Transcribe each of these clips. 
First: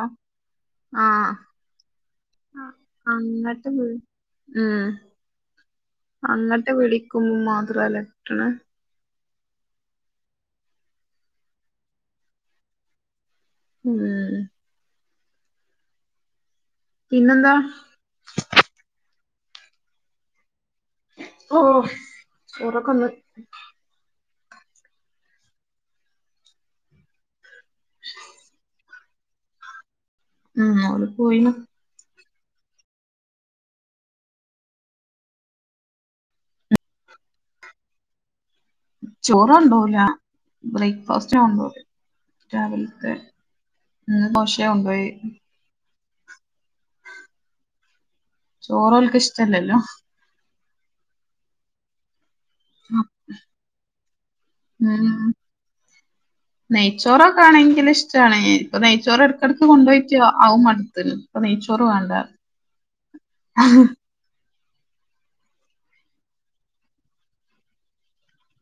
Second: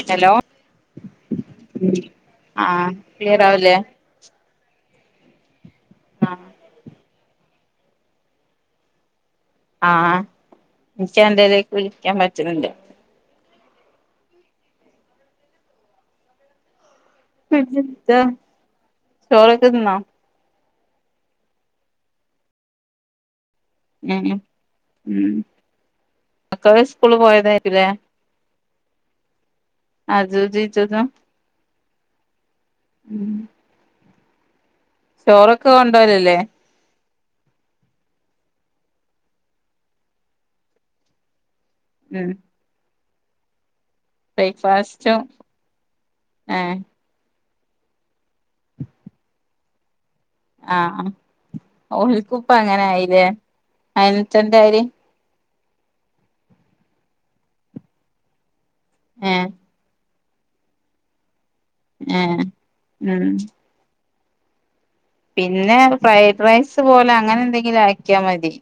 അ. Hello ആഹ അ ആഹ് ക്ലിയർ അങ്ങട്ട് ആവില്ലേ വിളി ആ. ആഹ് അങ്ങട്ട് വിളിക്കു മാത്രാലേ കിട്ട്ണ്. ആ. ഇൻച്ച് അന്റേലേക്ക് വിളിക്കാൻ പറ്റ്ണ്‌ണ്ട്. [unintelligible] പിന്നെന്താ പിന്നെ..... ന്താ? ചോറൊക്കെ തിന്നോ? ഓ. ചോറക്കന്ന്. ഉം. ഉം. മക്കള് സ്കൂള് പോയതായിരിക്കുല്ലേ? അജു ഉം ജീജജ ഓല് പോയിണ്. [unintelligible] ചോറൊക്കെ കൊണ്ടോലല്ലേ? ചോറ് ണ്ടോവൂല. ബ്രൈക്ക്ഫാസ്റ്റ കൊണ്ടോവല്. [unintelligible] രാവിൽത്തെ ഇന്ന് ദോശേ കൊണ്ടോയെ. ഏ ചോറോൽക്ക് ഇഷ്ടല്ലല്ലോ. ആ. ഓൽക്കുപ്പങ്ങനായി ലേ. അ [unintelligible] ന്റാരി. നെയ്ച്ചോറോക്ക ആണെങ്കില് ഇഷ്ടായി. ഇപ്പൊ നെയ്ച്ചോറ ഏഹ് ടക്കിടക്ക് കൊണ്ടോയി [unintelligible] അഉം മട്ത്ത്ണ്. ഇപ്പൊ നെയ്ച്ചോറ് വാണ്ട. [inaudible] ഏഹ് ഉം പിന്നെ ഫ്രൈഡ് റൈസ് പോലെ അങ്ങനെ എന്തെങ്കിലും ആക്കിയാ മതി.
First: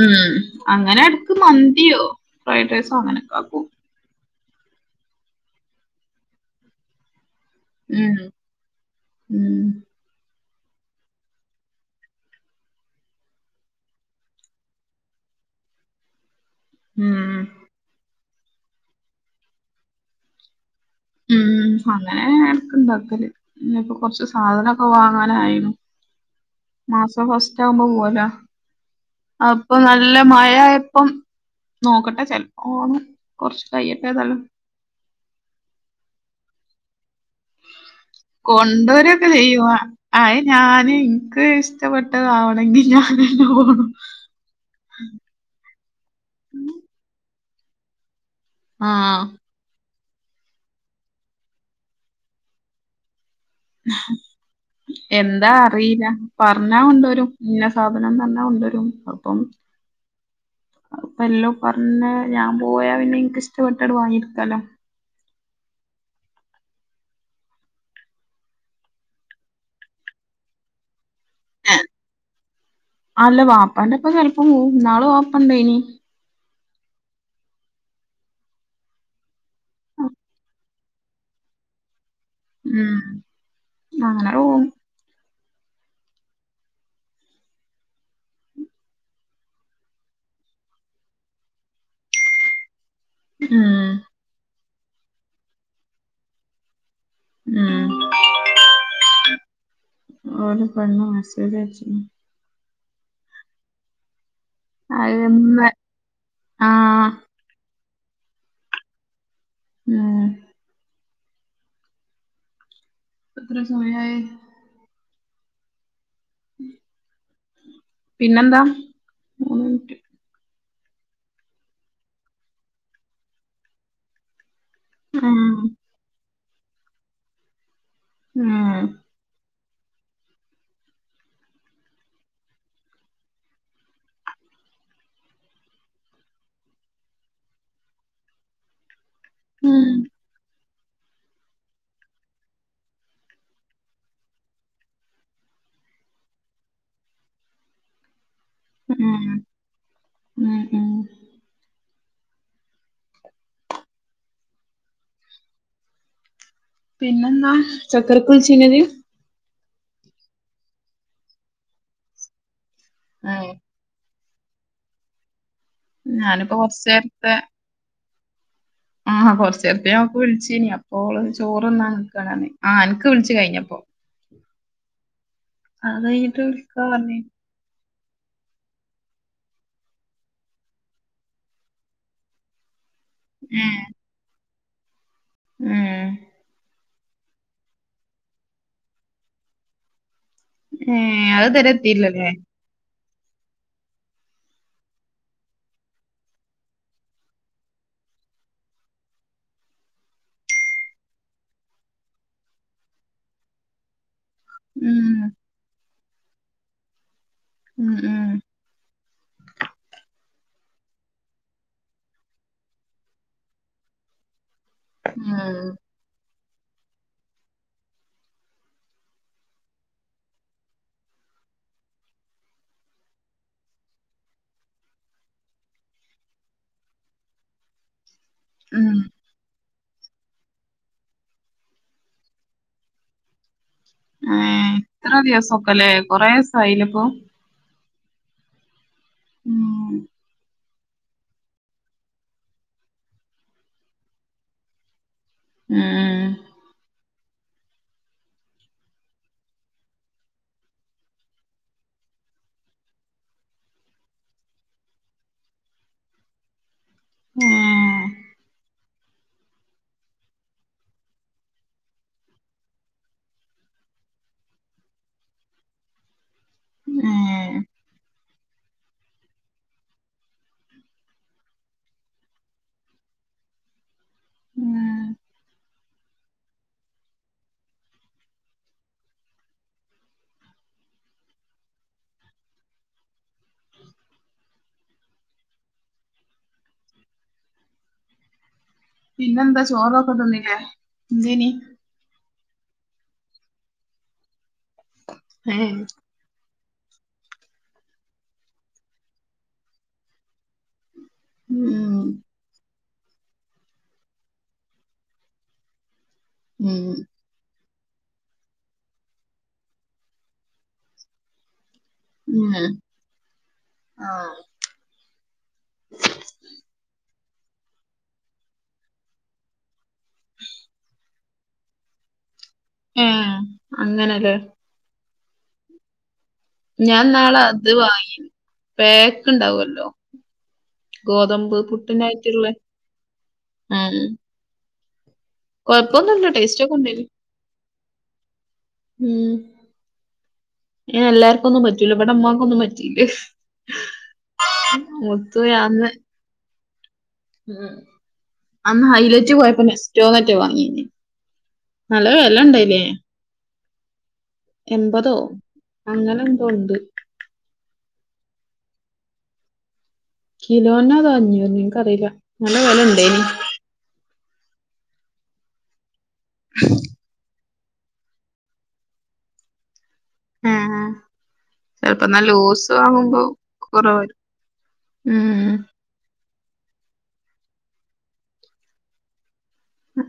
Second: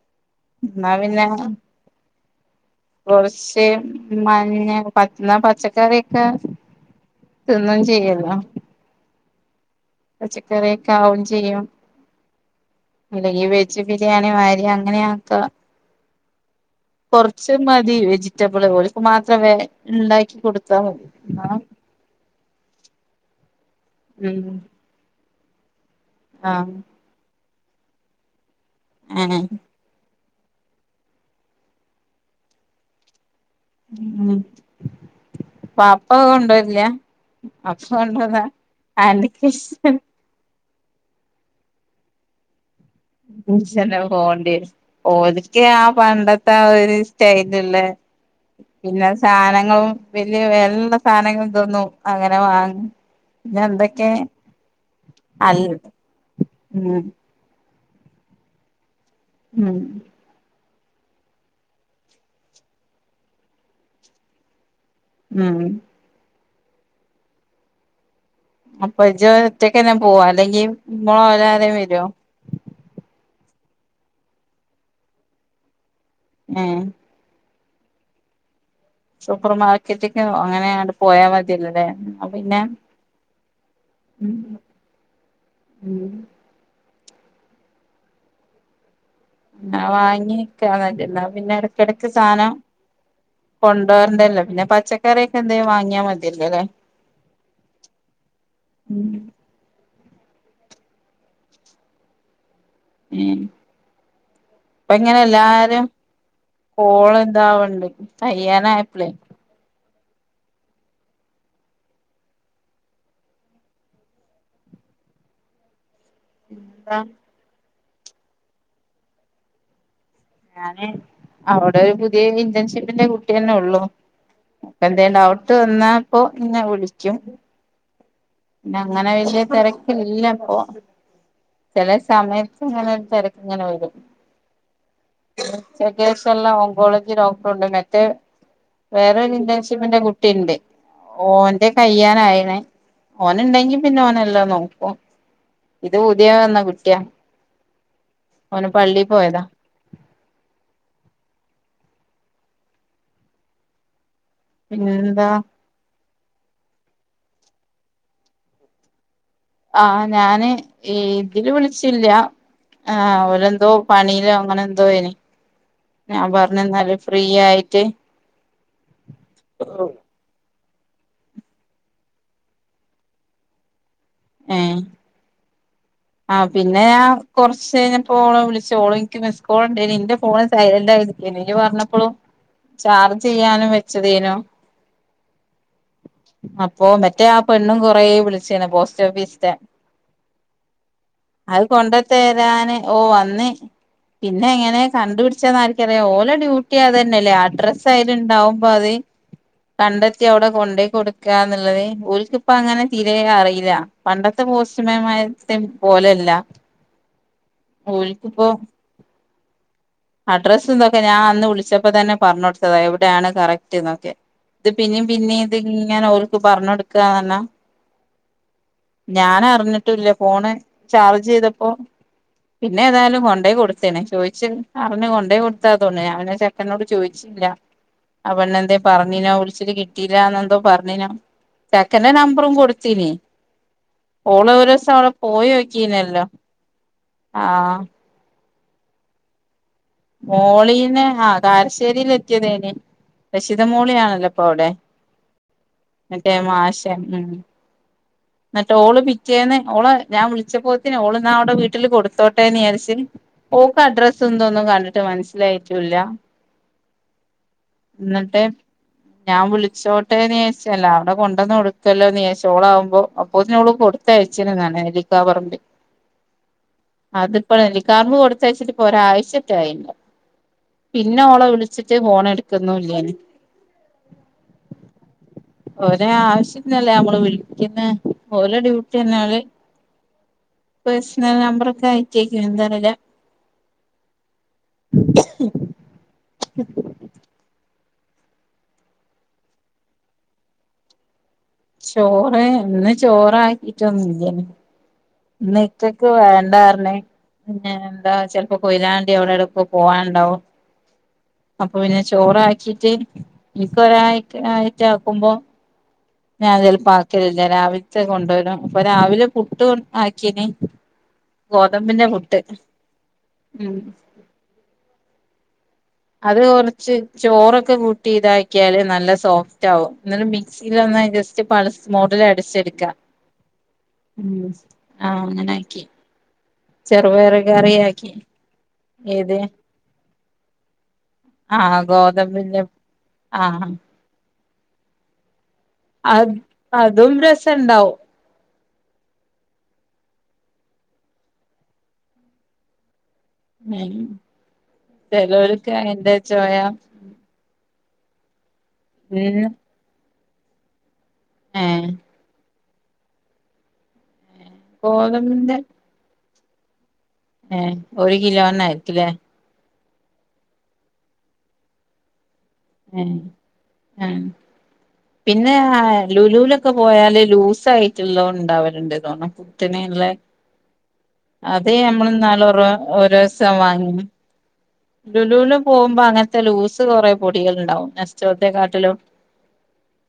ഉം. എന്നാ അങ്ങനെ എടക്ക് പിന്നെ മന്തിയോ ഫ്രൈഡ് റൈസോ അങ്ങനൊക്കെ കുറച്ച് ആക്കും. മഞ്ഞ [unintelligible] ന്നാ പച്ചക്കറി ഒക്കെ തിന്നും ഉം ചെയ്യല്ലോ. ഉം. പച്ചക്കറിയൊക്കെ ആവും ചെയ്യും. അല്ലെങ്കി വെജ് ബിരിയാണി മാരി അങ്ങനെയാക്ക. കൊറ ഉം ച്ച് മതി. വെജിറ്റബിള് ഓൽക്ക് മാത്രം വേ ണ്ടാക്കി കൊടുത്താ മതി. ന്നാ ഉം. അങ്ങനേ.. എടക്ക്ണ്ടാക്കല്. ഇഞ്ഞിപ്പം കൊറച്ച് ഉം സാധനൊക്കെ വാങ്ങാനായിനു. ആഹ്. മാസം ഫസ്റ്റ് ആകുമ്പോ പോവല? ഏഹ് ആഹ്. പ്പൊ നല്ല മഴായപ്പം നോക്കട്ടെ ചെലപ്പോ പോവും. കൊറച്ച് കയിയട്ടെതാലും. പാപ്പ കൊണ്ടരില്ല? അപ്പൊ കൊണ്ടര്ണാ അനകിഷ്ടം. അഹ് ഞാന് ഇൻക്ക് ഇഷ്ടപ്പെട്ടതാവണെങ്കി ഞാ ഉച്ചെന്നെ പോകണ്ടിയരും. ഒൽക്ക് ആ പണ്ടത്തെ ആ ഒരു സ്റ്റൈലുള്ള പിന്നെ ആഹ് സാന ങ്ങളും വലിയ [unintelligible] സാധനങ്ങളും തോന്നും അങ്ങനെ വാങ്ങ പിന്നെ എന്തൊക്കെ എന്താ അൽ അറിയില്ല പറഞ്ഞാ ഉം കൊണ്ടോരും ഇന്ന സാധനംന്ന് പറഞ്ഞ കൊണ്ടരും അപ്പം ഉം അപ്പ എല്ലോ പറഞ്ഞ ഞാൻ പോയാ പിന്നെ എനിക്ക് ഇഷ്ടപ്പെട്ടത് വാങ്ങിയിട്ക്കാല്ല ഉം അപ്പൊ ജ് ഒറ്റക്ക് അന്നെ പോവാ അല്ലെങ്കി മൊളോ അവരാരേലും ഏ വരുവോ അല്ല വാപ്പാന്റെപ്പം ചെലപ്പ പോകും ഇനാള് വാപ്പേണ്ടാനി ഏഹ് സൂപ്പർ മാർക്കറ്റക്കോ അങ്ങനെ അങ്ങ്ട്ട് പോയാൽ മതിയല്ലോലെ അത് പിന്നെ ഉം അങ്ങനെ ഉം പോവും ഉം ആഹ് വാങ്ങിവെക്ക [unintelligible] ന്ന പിന്നെ ഇടക്കിടക്ക് സാധനം ഉം കൊണ്ടോരണ്ടല്ലോ പിന്നെ പച്ചക്കറിന്റെ എന്തേ വാങ്ങിയാ മതില്ലോ അല്ലേ ഉം ഒര് പെണ്ണ് മെസേജ് അയച്ച് ഉം ഇപ്പ ഇങ്ങനെ അത് ഇമ്മ എല്ലാരും ആഹ് കോള് ന്താവണ്ട് കഴിയാനായപ്പളെ ഉം ഇപ്പ എത്ര സമയായി എന്താ പിന്നെന്താ മൂന്ന് മിനിറ്റ് ഞാന് അവിടെ ഒരു പുതിയ ഇന്റേൺഷിപ്പിന്റെ കുട്ടിയന്നെള്ളു അപ്പ എന്തേം ഡൗട്ട് ആഹ് വന്നാപ്പോ നിന്നെ വിളിക്കും പിന്നെ ആഹ് അങ്ങനെ വല്യ തെരക് ക്കില്ലപ്പൊ ചെലെ സമയത്ത്ങ്ങനെ ഒരു തെരക്ക്ങ്ങനെ വരും ഉച്ചക്കേഷം എല്ലാം ഓങ്കോളജി ഡോക്ടറുണ്ട് മറ്റേ വേറൊരു ഉം ഇന്റേൺഷിപ്പിന്റെ കുട്ടിണ്ട് ഓന്റെ കയ്യാനായിണെ ഓന് ഇണ്ടെങ്കി പിന്നെ ഓനെല്ലാം നോക്കും ഇത് പുതിയ വന്ന കുട്ട്യാ ഉം പോയതാ ഉം ഉം പിന്നെന്താ പിന്നെന്താ ചക്കരക്കുവിളിച്ചീന്യോ ജ്ജ് ആഹ് ഞാന് ഇതില് വിളിച്ചില്ല ആ ഏഹ് അവരെന്തോ പണിലോ അങ്ങനെ എന്തോ ഇനി ഞാൻ ഞാനിപ്പോ പറഞ്ഞ് എന്നാല് ഫ്രീ കൊറച്ചേരത്തെ ആയിറ്റ് ആഹ് കൊറച്ചേരത്തെ ഓക്ക് വിളിച്ചീനി അപ്പോ ഓള് ചോറ് തിന്നാനിക്കാണ് പറഞ്ഞ് ആ അനക്ക് വിളിച്ച് കഴിഞ്ഞപ്പോ ഏഹ് അത് ആ കഴിഞ്ഞിട്ട് പിന്നെ വിളിക്കാ ഞാ പറഞ്ഞ് കൊറച്ച് കഴിഞ്ഞപ്പോ ഓള വിളിച്ച് ഓള് എനിക്ക് മിസ് കോൾ ഉണ്ടെനി എന്റെ ഫോണ് സൈലന്റ് ആയിരിക്കെനീ ജ്ജ് പറഞ്ഞപ്പളും ചാർജെയ്യാനും വെച്ചതേനു ഉം അപ്പൊ മറ്റേ ആഹ് പെണ്ണും കൊറേ വിളിച്ചേന് പോസ്റ്റ് ഓഫീസിത്തെ ഏ അത് കൊണ്ട് തരാന് ഓഹ് വന്ന് പിന്നെ എങ്ങനെ കണ്ടുപിടിച്ചേന്ന് ആരിക്കറിയാം ഓല ഡ്യൂട്ടി അത് തന്നെല്ലേ അഡ്രസ്സ് അയ്ലുണ്ടാവും പതി കണ്ടെത്തി അവിടെ കൊണ്ടോയ് കൊടുക്കാന്നുള്ളത് ഓൽക്കിപ്പങ്ങനെ തിരെ അറിയില്ല പണ്ടത്തെ പോസ്റ്റ്‌മാൻ ഉം മാരത്തെ പോലല്ല ഉം ഉം ഓല്ക്കിപ്പോ അഡ്രസ്സും ഇതൊക്കെ ഞാൻ അന്ന് വിളിച്ചപ്പോ തന്നെ പറഞ്ഞ് കൊടുത്തതാ എവിടെയാണ് കറക്റ്റ് എന്നൊക്കെ ഇത് പിന്നേം പിന്നേം ഇത് ഉം ഇങ്ങന ഓൽക്ക് പറഞ്ഞ് കൊടുക്കാന്ന് പറഞ്ഞാ ഞാൻ അറിഞ്ഞിട്ടൂല്ല ഫോണ് ചാർജ് ചെയ്തപ്പോ പിന്നെ ഏതായും കൊണ്ടേ കൊടുത്തെനെ ചോയ്ച്ച് പറഞ് കൊണ്ടേ കൊടുത്താതോന്നു ഞാനാ ചെറ്ക്കനോട് ചോയ്ച്ച് ഇല്ല അവൻ എന്തേ ഉം പറഞ്ഞിനോ വിളിച്ചിട്ട് കിട് കിട്ടീലാന്നെന്തോ പറഞ്ഞേന തെക്കന്റെ നമ്പറും കൊടുത്തീനി ഓള് ഏഹ് ഒരൂസവട ഇത്ര പോയി ദിവസൊക്കെല്ലേ നോക്കീനല്ലോ കൊറേ ദിവസായില്ലേ ഇപ്പൊ ആഹ് ഉം മോളീനെ ആഹ് കാരശ്ശേരീലെത്തിയതേനി രശിത മോളിയാണല്ല ഇപ്പൊവടെ ഉം മറ്റേ മാഷെ ഉം എന്നട്ട് ഓള് പിറ്റേന്ന് ഓള ഞാൻ വിളിച്ചപ്പോത്തിന് ഓള് ന്നാ അവടെ വീട്ടില് കൊടുത്തോട്ടേന്നിയാരിച്ച് ഓക്കഡ്രസ്സും ന്തൊന്നും കണ്ടട്ട് മനസ്സിലായിട്ടൂല്ല ഏഹ് ന്നട്ട് ഞാൻ വിളിച്ചോട്ടേന്നിയാച്ചല്ല അവടെ കൊണ്ടന്ന് കൊടുക്കല്ലോന്നിയാച്ചോളാവുമ്പോ അപ്പോത്തിനോള് കൊടുത്തയച്ചിനന്നറഞ്ഞ് ഹെലികോപ്പറിന്റെ അതിപ്പ ഏഹ് നെല്ലിക്കാമ്പ് കൊടുത്തയച്ചിട്ടിപ്പൊ ഒരാഴ്ച ചായിപ്പൊ പിന്ന ഓള വിളിച്ചിട്ട് ഫോണെടുക്കുന്നൂല്ല്യാന് ഉം ഒരേ ആവശ്യത്തിനല്ലേ നമ്മള് വിളിക്കുന്നെ ഓല ഡ്യൂട്ടിയഞ്ഞാല് പേഴ്സണൽ നമ്പറൊക്കെ അയച്ചേക്ക് എന്താ അറീല്ല [unintelligible] പിന്നെന്താ ചോറോക്ക തിന്നില്ലേ എന്തേനീ ചോറ് ഇന്ന് ചോറാക്കീട്ടൊന്നുല്ല്യേനി ഏഹ് ഇന്നിക്കക്ക് വേണ്ടാറ്ഞ്ഞ് പിന്നെ എന്താ ചെൽപ്പോ കൊയിലാണ്ടി അവിടെ എവിടേക്കോ പോവാന്ണ്ടാവും അപ്പൊ പിന്നെ ഉം ചോറാക്കീറ്റ് ഇന്ക്ക് ഒരായിക്ക് ആയിറ്റ് ആക്കുമ്പോ ഞാൻ ഉം ചെൽപ്പോ ആക്കലില്ല രാവിൽത്തെ കൊണ്ടോരും അപ്പൊ രാവിലെ പുട്ട് കൊൺ ആക്കീനി ഗോതമ്പിന്റെ പുട്ട് ഉം ഉം ആഹ് അത് കൊറച്ച് ചോറൊക്കെ കൂട്ടി ഇതാക്കിയാല് നല്ല സോഫ്റ്റാവും എന്നല് മിക്സി സീലൊന്ന് ജസ്റ്റ് പൾസ് മോഡിലടിച്ചെടു ഏഹ് അങ്ങനെല്ലേ ഉം ആഹ് അങ്ങനാക്കി ഞാൻ ചെറുപയറ് ഇന്നാളത് കറിയാക്കി വാങ്ങി പാക്ക് ഏത് ഇണ്ടാവു അല്ലോ ഗോതമ്പ് ആഹ് പുട്ടിനായിട്ടുള്ള ഗോതമ്പിന്റെ ആഹ് അത് ടേസ്റ്റ് ഒക്കെ ഉണ്ടേന് അതും രസണ്ടാവും ഉം എല്ലാര്ക്കൊന്നും പറ്റൂല ഇവടെ ഉമ്മാക്കൊന്നും പറ്റീല ഏഹ് ചെലോല്ക്ക് അന്ന് അയിന്റെ ചൊയാ ഉം അന്ന് ഹൈലൈറ്റ് ഉം പോയപ്പോ നെസ്റ്റോന്നാറ്റെ വാങ്ങീനി ഏഹ് നല്ല വെല ഇണ്ടയിനേ എമ്പതോ ഗോതമ്പിന്റെ അങ്ങനെന്തോ ഉണ്ട് ഏഹ് ഒരു കിലോനായിരിക്കുലേ കിലോനോ അതോ അഞ്ഞൂറിനെനിക്ക് അറിയില്ല നല്ല വെല ഇണ്ടേനി ഏഹ് പിന്നെ ആ ലുലൂലൊക്കെ പോയാല് ലൂസായി റ്റ്ള്ളോ ഇണ്ടാവല്ണ്ട് തോണും പുട്ടിന് ഇള്ളെ ആ, അത് ചെലപ്പോ നല്ല ഞമ്മളിന്നാളൊറോ ലൂസ് വാങ്ങുമ്പോ ഒരൂസം വാങ്ങിനി കുറവായിരിക്കും ലുലൂല് ഉം പോവുമ്പോ അങ്ങനത്തെ ലൂസ് കൊറേ പൊടികള്ണ്ടാവും നെസ്റ്റോത്തെക്കാട്ടിലും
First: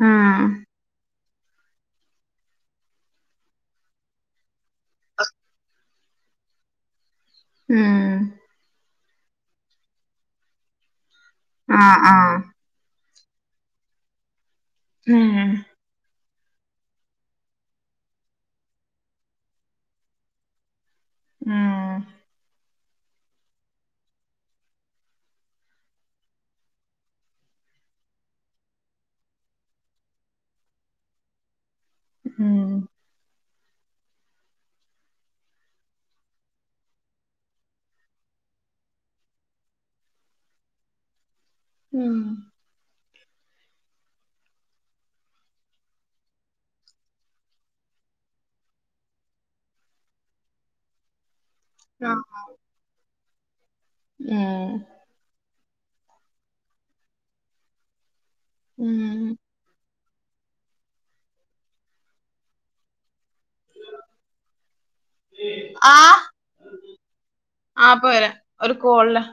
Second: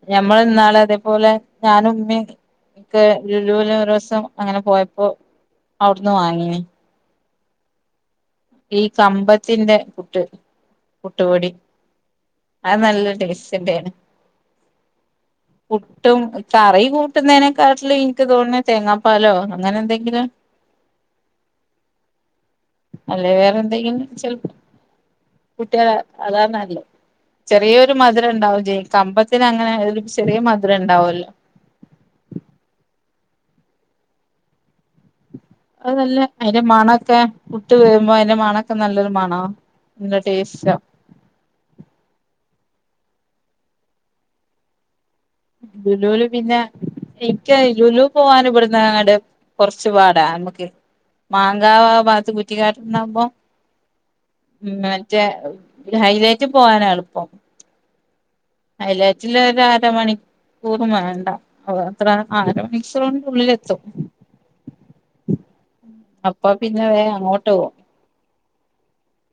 ആ ഞമ്മളിന്നാള് അതേപോലെ ഞാനും ഉമ്മിം ക്ക് ലുലൂലൊരൂസം അങ്ങനെ പോയപ്പോ അവിടന്ന് വാങ്ങീന് ഉം ഈ കമ്പത്തിന്റെ പുട്ട് പുട്ട്പൊടി ആഹ് ആഹ് അഅ് നല്ല ടേസ്റ്റൻ്റേണ് ആഹ് പുട്ടും കറി കൂട്ടുന്നേനെക്കാട്ടില് ഇനിക്ക് തോന്ന്ണേ തേങ്ങാപ്പാലോ അങ്ങനെന്തെങ്കിലും ഉം അല്ലെ വേറെ എന്തെങ്കിലും ചെ കുട്ടികള അതാന്നല്ലേ ചെറിയൊരു മധുരംണ്ടാവും ചെയ്യും കമ്പത്തിന അങ്ങനെ ഒരു ചെറിയ മധുരം ഉണ്ടാവുമല്ലോ ഉം അതല്ല അതിന്റെ മണൊക്കെ പുട്ട് വേവുമ്പോ അതിന്റെ മണൊക്കെ നല്ലൊരു മണോ ഇന്ത ടേസ്റ്റ് ഉം ലുലുലു പിന്നെ ഇക്ക ലുലു പോവൻ ഇവിടന്ന് എങ്ങട് കുറച്ചു പാടാ അൺമുക്ക് മാങ്കാവ ആ ഭാഗത്ത് കുറ്റിക്കാ ഉം [unintelligible] റ്റ ഹൈലൈറ്റ് പോവാന എളുപ്പം ഉം അയലാച്ചില് ഒ അര മണിക്ക കൂറും വേണ്ട അ അത്ര ആര മണിക്കൂർണ്ട് ഉള്ളിലെത്തും ആ അപ്പാ പിന്നെ വേ അങ്ങോട്ട് പോ പോരാ ഒരു കോളിലാ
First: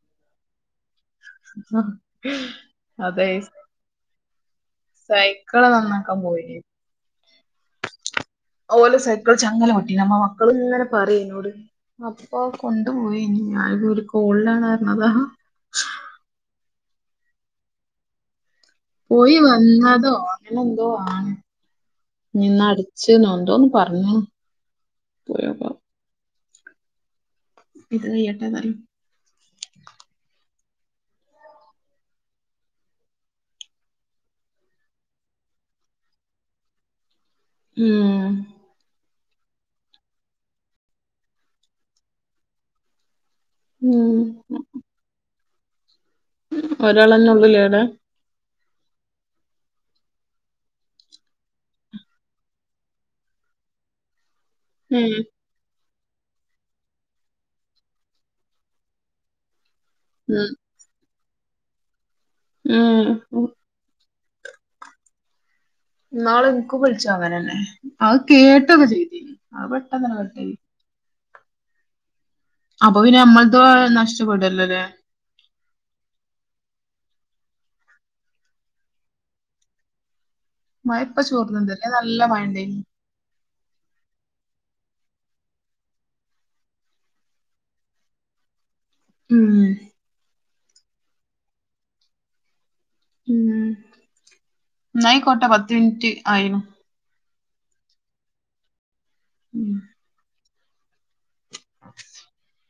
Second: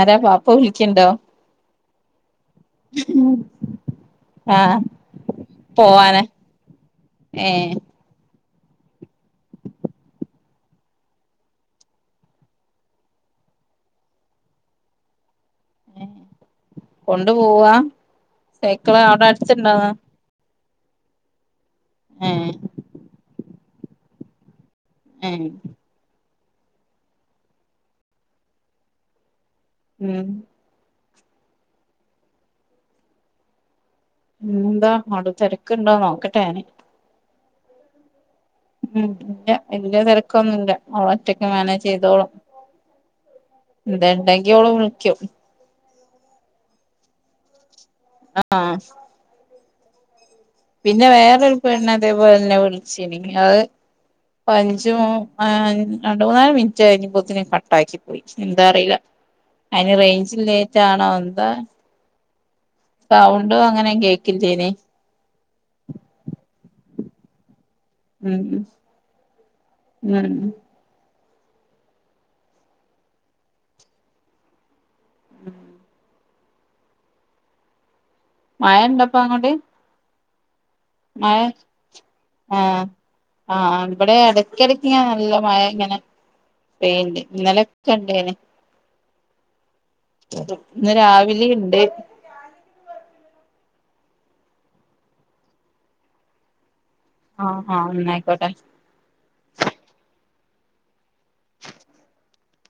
ആരാ പാപ്പ വിളിക്കണ്ടോ അതെ ആഹ് സൈക്കിള് നന്നാക്കാൻ പോവാന് പോയി ഏഹ് ഓലോ സൈക്കിൾ ചങ്ങല പൊട്ടിന് മക്കളിങ്ങനെ പറയ എന്നോട് അപ്പൊ കൊണ്ടു പോയിനി ഞാൻ ഒരു കോളിലാണ് പറഞ്ഞതാ കൊണ്ടു പോവാ സൈക്കിള് അവിടെ പോയി അടുത്തുണ്ടോന്ന് വന്നതോ അങ്ങനെ എന്തോ ആണ് ഏഹ് നിന്ന അടച്ച്ന്നോ എന്തോ പറഞ്ഞിന് ഉം ഇത് എട്ടതാണ് ഉം പിന്നെന്താ അവിടെ തിരക്ക്ണ്ടോ നോക്കട്ടെ ഞാന് ഉം ഉം ഇല്ല വല്ല്യ തിരക്കൊന്നുല്ല ഓള് ഒറ്റക്ക് മാനേജ് ചെയ്തോളും ഉം എന്തെണ്ടെങ്കി ഓള് വിളിക്കും ഒരാളെന്നെ ഉള്ളുലേടേ അ ആഹ് പിന്നെ വേറൊരു പെണ്ണ് അതേപോലെന്നെ വിളിച്ച്ന് അത് പഞ്ചു ഉം ആഹ് രണ്ട് മൂന്നാല് മിനിറ്റ് കഴിഞ്ഞപത്തിന് കട്ടാക്കി പോയി എന്താ അറിയില്ല അയിന് റേഞ്ചില്ലായിറ്റാണോ എന്താ ഉം ഉം സൗണ്ടോ അങ്ങനെ കേക്കില്ലേനേ ന്നാള് നിക്കും വിളിച്ചങ്ങനന്നെ അത് ഉം കേട്ട പതി അത് പെട്ടെന്നന്നെ ഉം കട്ടാക്കി അപ്പൊ പിന്നെ നമ്മൾത് നഷ്ടപ്പെടല്ലോല്ലേ ഉം മയ ഇണ്ടപ്പ അങ്ങട് മയ ഇപ്പോ ചോർന്നുണ്ട് അല്ലേ നല്ല മഴണ്ടന് ആഹ് ആഹ് ഇവിടെ ഇടക്കിടക്ക് ഇങ്ങെ നല്ല മഴ ഇങ്ങനെ പെയ്യുണ്ട് ഇന്നലൊക്കെ ഇണ്ടേന് ഉം ഇന്ന് രാവിലെയ്ണ്ട് ഉം ന്നായിക്കോട്ടെ പത്ത് മിനിറ്റ് ആയിനു ആഹ് ഹ ന്നായിക്കോട്ടെ ഉം [unintelligible]